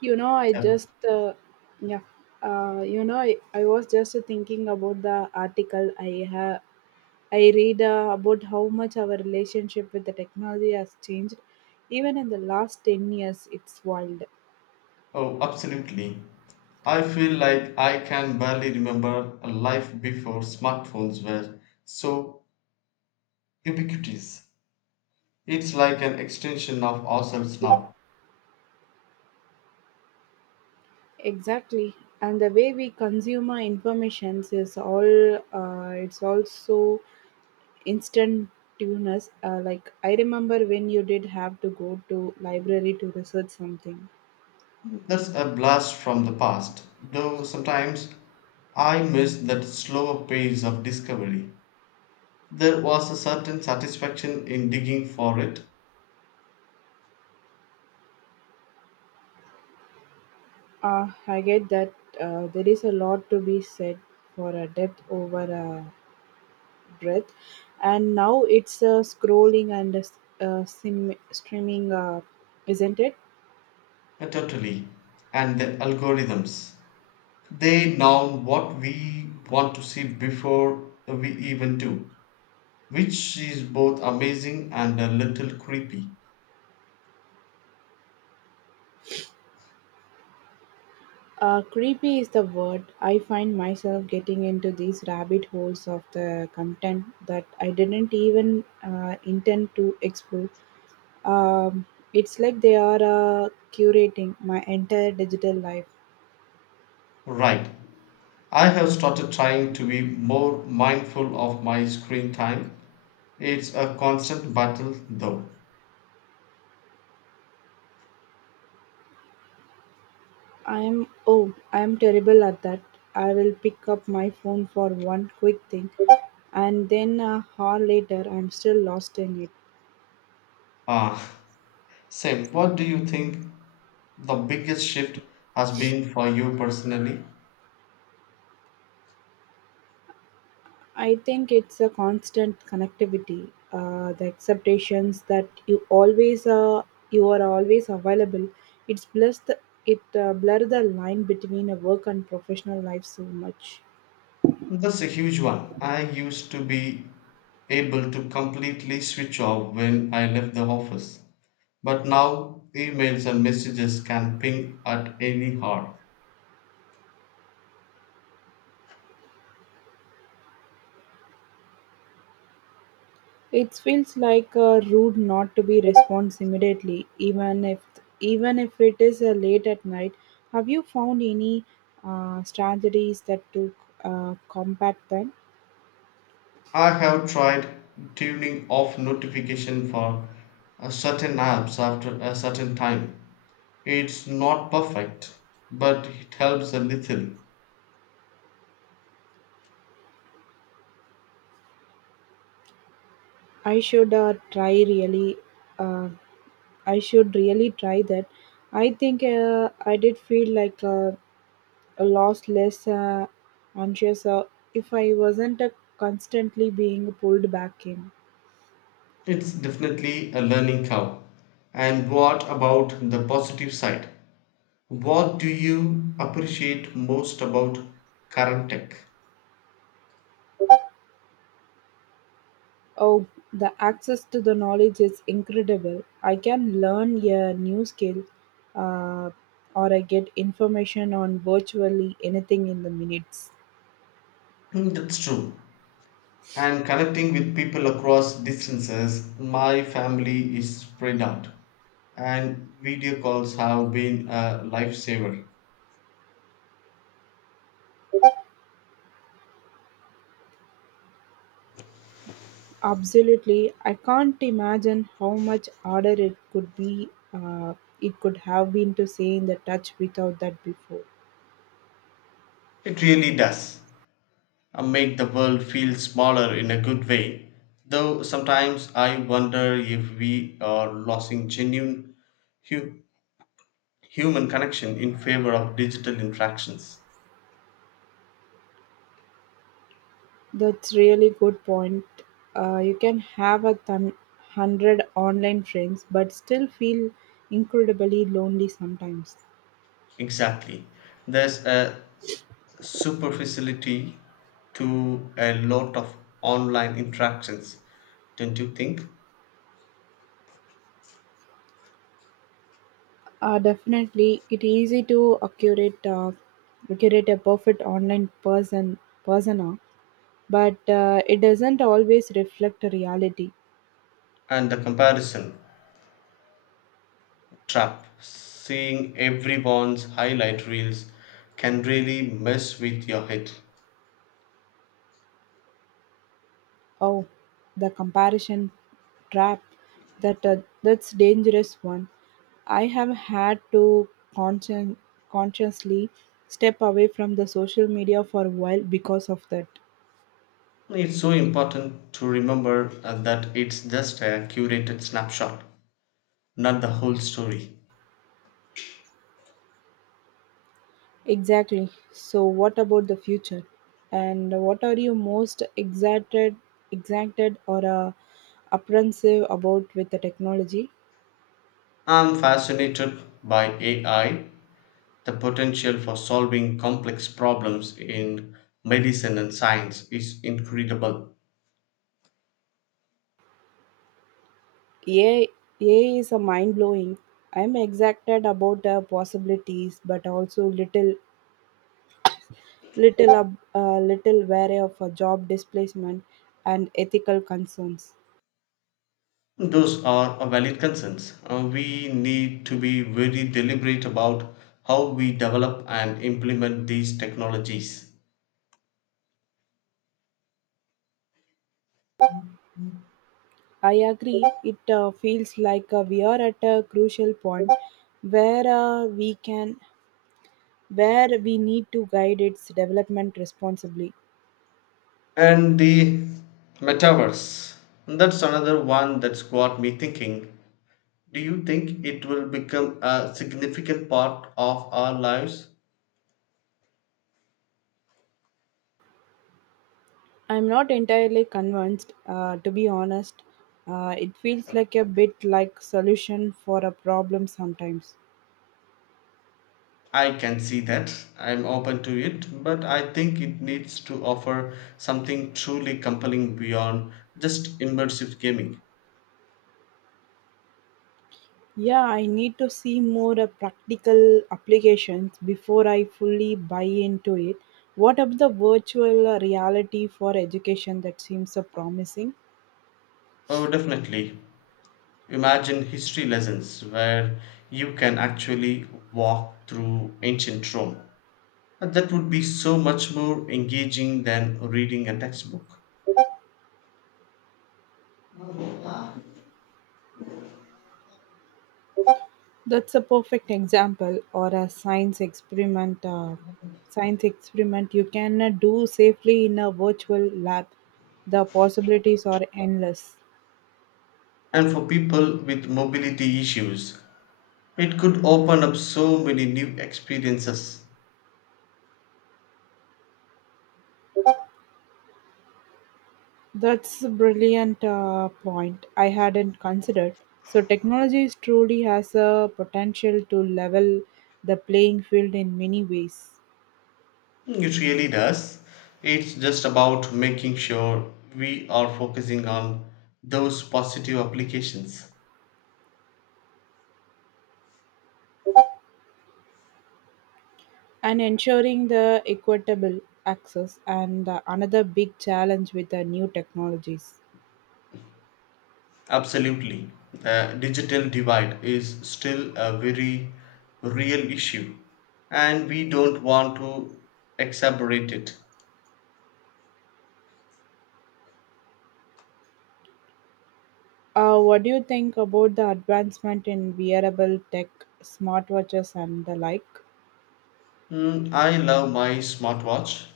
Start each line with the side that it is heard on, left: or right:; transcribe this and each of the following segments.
right: You know I
left: Um,
right: just Yeah. I was just thinking about the article I read about how much our relationship with the technology has changed even in the last 10 years. It's wild.
left: Oh, absolutely. I feel like I can barely remember a life before smartphones were so ubiquitous. It's like an extension of ourselves now.
right: Exactly. And the way we consume our information is all it's also instantaneous. Like I remember when you did have to go to library to research something.
left: That's a blast from the past, though sometimes I miss that slower pace of discovery. There was a certain satisfaction in digging for it,
right: I get that. There is a lot to be said for a depth over a breadth, and now it's scrolling and streaming, isn't it?
left: totally, and the algorithms. They know what we want to see before we even do, which is both amazing and a little creepy.
right: Creepy is the word. I find myself getting into these rabbit holes of the content that I didn't even intend to explore. Um, it's like they are curating my entire digital life.
left: Right. I have started trying to be more mindful of my screen time. It's a constant battle though.
right: I'm terrible at that. I will pick up my phone for one quick thing, and then a hour later, I'm still lost in it.
left: Ah, Sam, what do you think the biggest shift has been for you personally?
right: I think it's a constant connectivity, the expectations that you always you are always available. It's blurs the, it blur the line between a work and professional life so much.
left: That's a huge one. I used to be able to completely switch off when I left the office. But now emails and messages can ping at any hour.
right: It feels like a rude not to be response immediately, even if it is late at night. Have you found any strategies that to combat them?
left: I have tried tuning off notification for a certain apps after a certain time. It's not perfect, but it helps a little.
right: I should try really. Uh, I should really try that. I think I did feel like a lost less anxious if I wasn't constantly being pulled back in.
left: It's definitely a learning curve. And what about the positive side? What do you appreciate most about current tech?
right: Oh, the access to the knowledge is incredible. I can learn a new skill uh, or I get information on virtually anything in the minutes.
left: Hmm. That's true, and connecting with people across distances. My family is spread out, and video calls have been a lifesaver.
right: Absolutely. I can't imagine how much harder it could uh, it could have been to stay in the touch without that before.
left: It really does make the world feel smaller in a good way. Though sometimes I wonder if we are losing genuine hu- human connection in favor of digital interactions.
right: That's really good point. You can have a hundred online friends, but still feel incredibly lonely sometimes.
left: Exactly. There's a superficiality to a lot of online interactions, don't you think?
right: Definitely, it easy to curate a perfect online persona, but it doesn't always reflect reality.
left: And the comparison trap, seeing everyone's highlight reels can really mess with your head.
right: Oh, the comparison trap that uh, that's dangerous one. I have had to conscien- consciously step away from the social media for a while because of that.
left: It's so important to remember that it's just a curated snapshot, not the whole story.
right: Exactly. So, what about the future? And what are you most excited or apprehensive about with the technology?
left: I'm fascinated by AI, the potential for solving complex problems in medicine and science is incredible.
right: AI, AI is a mind blowing. I'm excited about the possibilities, but also little wary of a job displacement and ethical concerns.
left: Those are a valid concerns. We need to be very deliberate about how we develop and implement these technologies.
right: I agree. It feels like we are at a crucial point where uh, we can where we need to guide its development responsibly.
left: And the metaverse, that's another one that's got me thinking. Do you think it will become a significant part of our lives?
right: I'm not entirely convinced, to be honest. It feels like a bit like solution for a problem sometimes.
left: I can see that. I'm open to it, but I think it needs to offer something truly compelling beyond just immersive gaming.
right: Yeah, I need to see more practical applications before I fully buy into it. What about the virtual reality for education that seems so promising?
left: Oh, definitely. Imagine history lessons where you can actually walk through ancient Rome. And that would be so much more engaging than reading a textbook.
right: That's a perfect example or a science experiment. Science experiment you can do safely in a virtual lab. The possibilities are endless.
left: And for people with mobility issues, it could open up so many new experiences.
right: That's a brilliant point. I hadn't considered. So technology is truly has a potential to level the playing field in many ways
left: It really does. It's just about making sure we are focusing on those positive applications.
right: and ensuring the equitable access and another big challenge with the new technologies.
left: Absolutely. The digital divide is still a very real issue, and we don't want to exacerbate it.
right: What do you think about the advancement in wearable tech, smartwatches, and the like?
left: Mm, I love my smartwatch.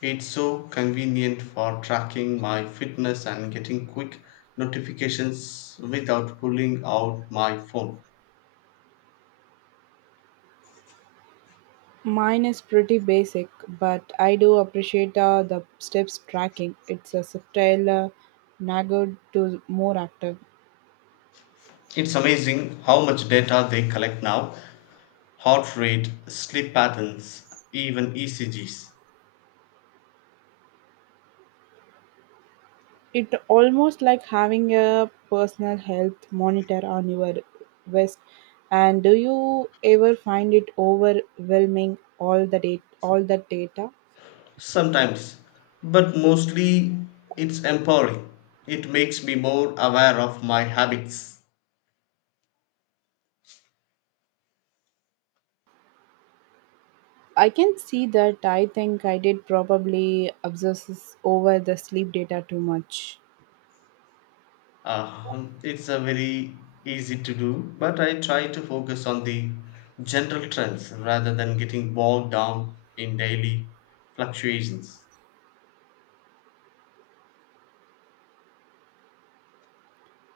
left: It's so convenient for tracking my fitness and getting quick notifications without pulling out my phone.
right: Mine is pretty basic, but I do appreciate the steps tracking. It's a subtle nagger to more active.
left: It's amazing how much data they collect now, heart rate, sleep patterns, even ECGs.
right: It almost like having a personal health monitor on your wrist. And do you ever find it overwhelming all the data?
left: Sometimes, but mostly it's empowering. It makes me more aware of my habits.
right: I can see that. I think I did probably obsess over the sleep data too much.
left: It's a very easy to do, but I try to focus on the general trends rather than getting bogged down in daily fluctuations.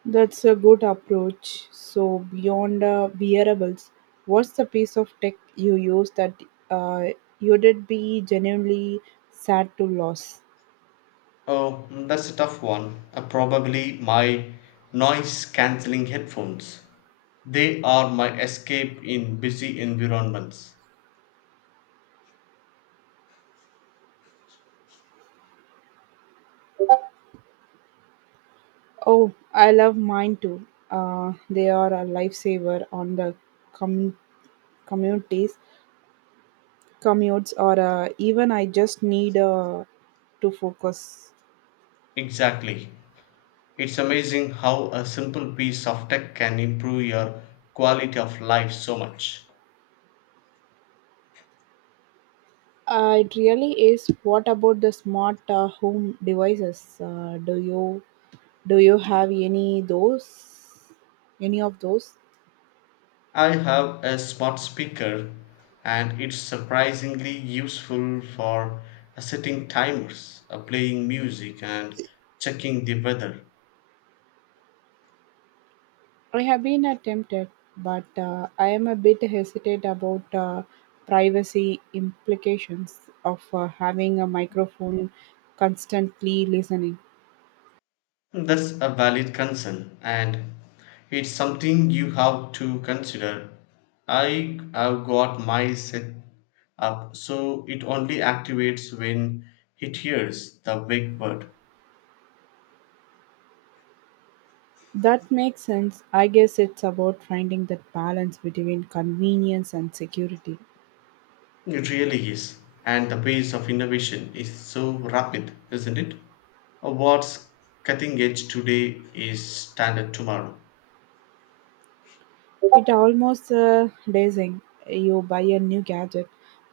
right: That's a good approach. So, beyond wearables, what's the piece of tech you use that uh, you did be genuinely sad to lose?
left: Oh, that's a tough one. Probably my noise cancelling headphones. They are my escape in busy environments.
right: Oh, I love mine too. They are a lifesaver on the com- communities, commutes, or even I just need to focus.
left: Exactly. It's amazing how a simple piece of tech can improve your quality of life so much.
right: It really is. What about the smart home devices? Do you have any those? Any of those?
left: I have a smart speaker and it's surprisingly useful for setting timers, playing music, and checking the weather.
right: I have been attempted, but I am a bit hesitant about privacy implications of having a microphone constantly listening.
left: That's a valid concern and it's something you have to consider. I have got my set up so it only activates when it hears the wake word.
right: That makes sense. I guess it's about finding that balance between convenience and security.
left: It really is. And the pace of innovation is so rapid, isn't it? What's cutting edge today is standard tomorrow.
right: It almost dazing. You buy a new gadget,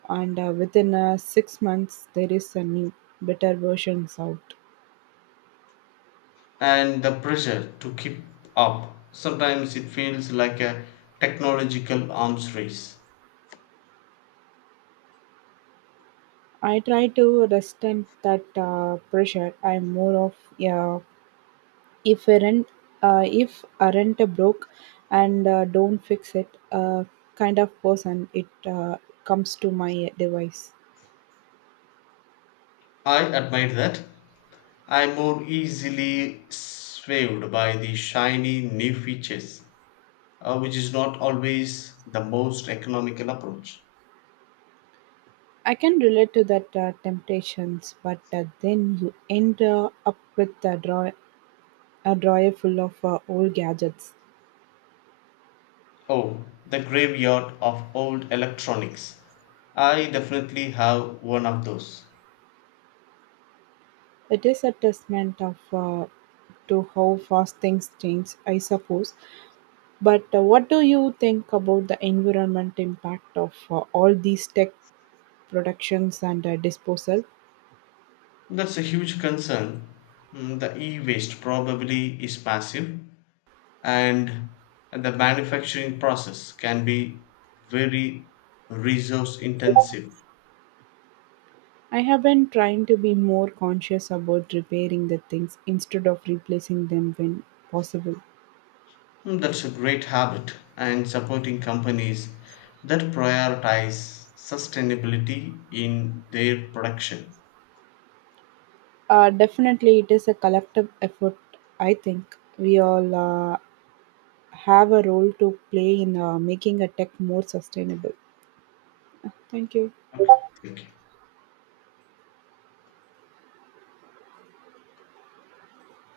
right: and within 6 months, there is a new, better versions out.
left: And the pressure to keep up, sometimes it feels like a technological arms race.
right: I try to resist that pressure. I'm more of yeah, if aren't if aren't broke and don't fix it kind of person. It comes to my device.
left: I admire that. I'm more easily swayed by the shiny new features, which is not always the most economical approach.
right: I can relate to that temptations, but then you end up with the draw a drawer full of old gadgets.
left: Oh, the graveyard of old electronics. I definitely have one of those.
right: It is a testament of to how fast things change, I suppose. But what do you think about the environment impact of all these tech productions and disposal?
left: That's a huge concern. Mm, the e waste probably is massive, and the manufacturing process can be very resource intensive.
right: I have been trying to be more conscious about repairing the things instead of replacing them when possible.
left: Mm, that's a great habit, and supporting companies that prioritize sustainability in their production.
right: Definitely, it is a collective effort. I think we all have a role to play in making a tech more sustainable. Thank you.
left: Okay, thank you.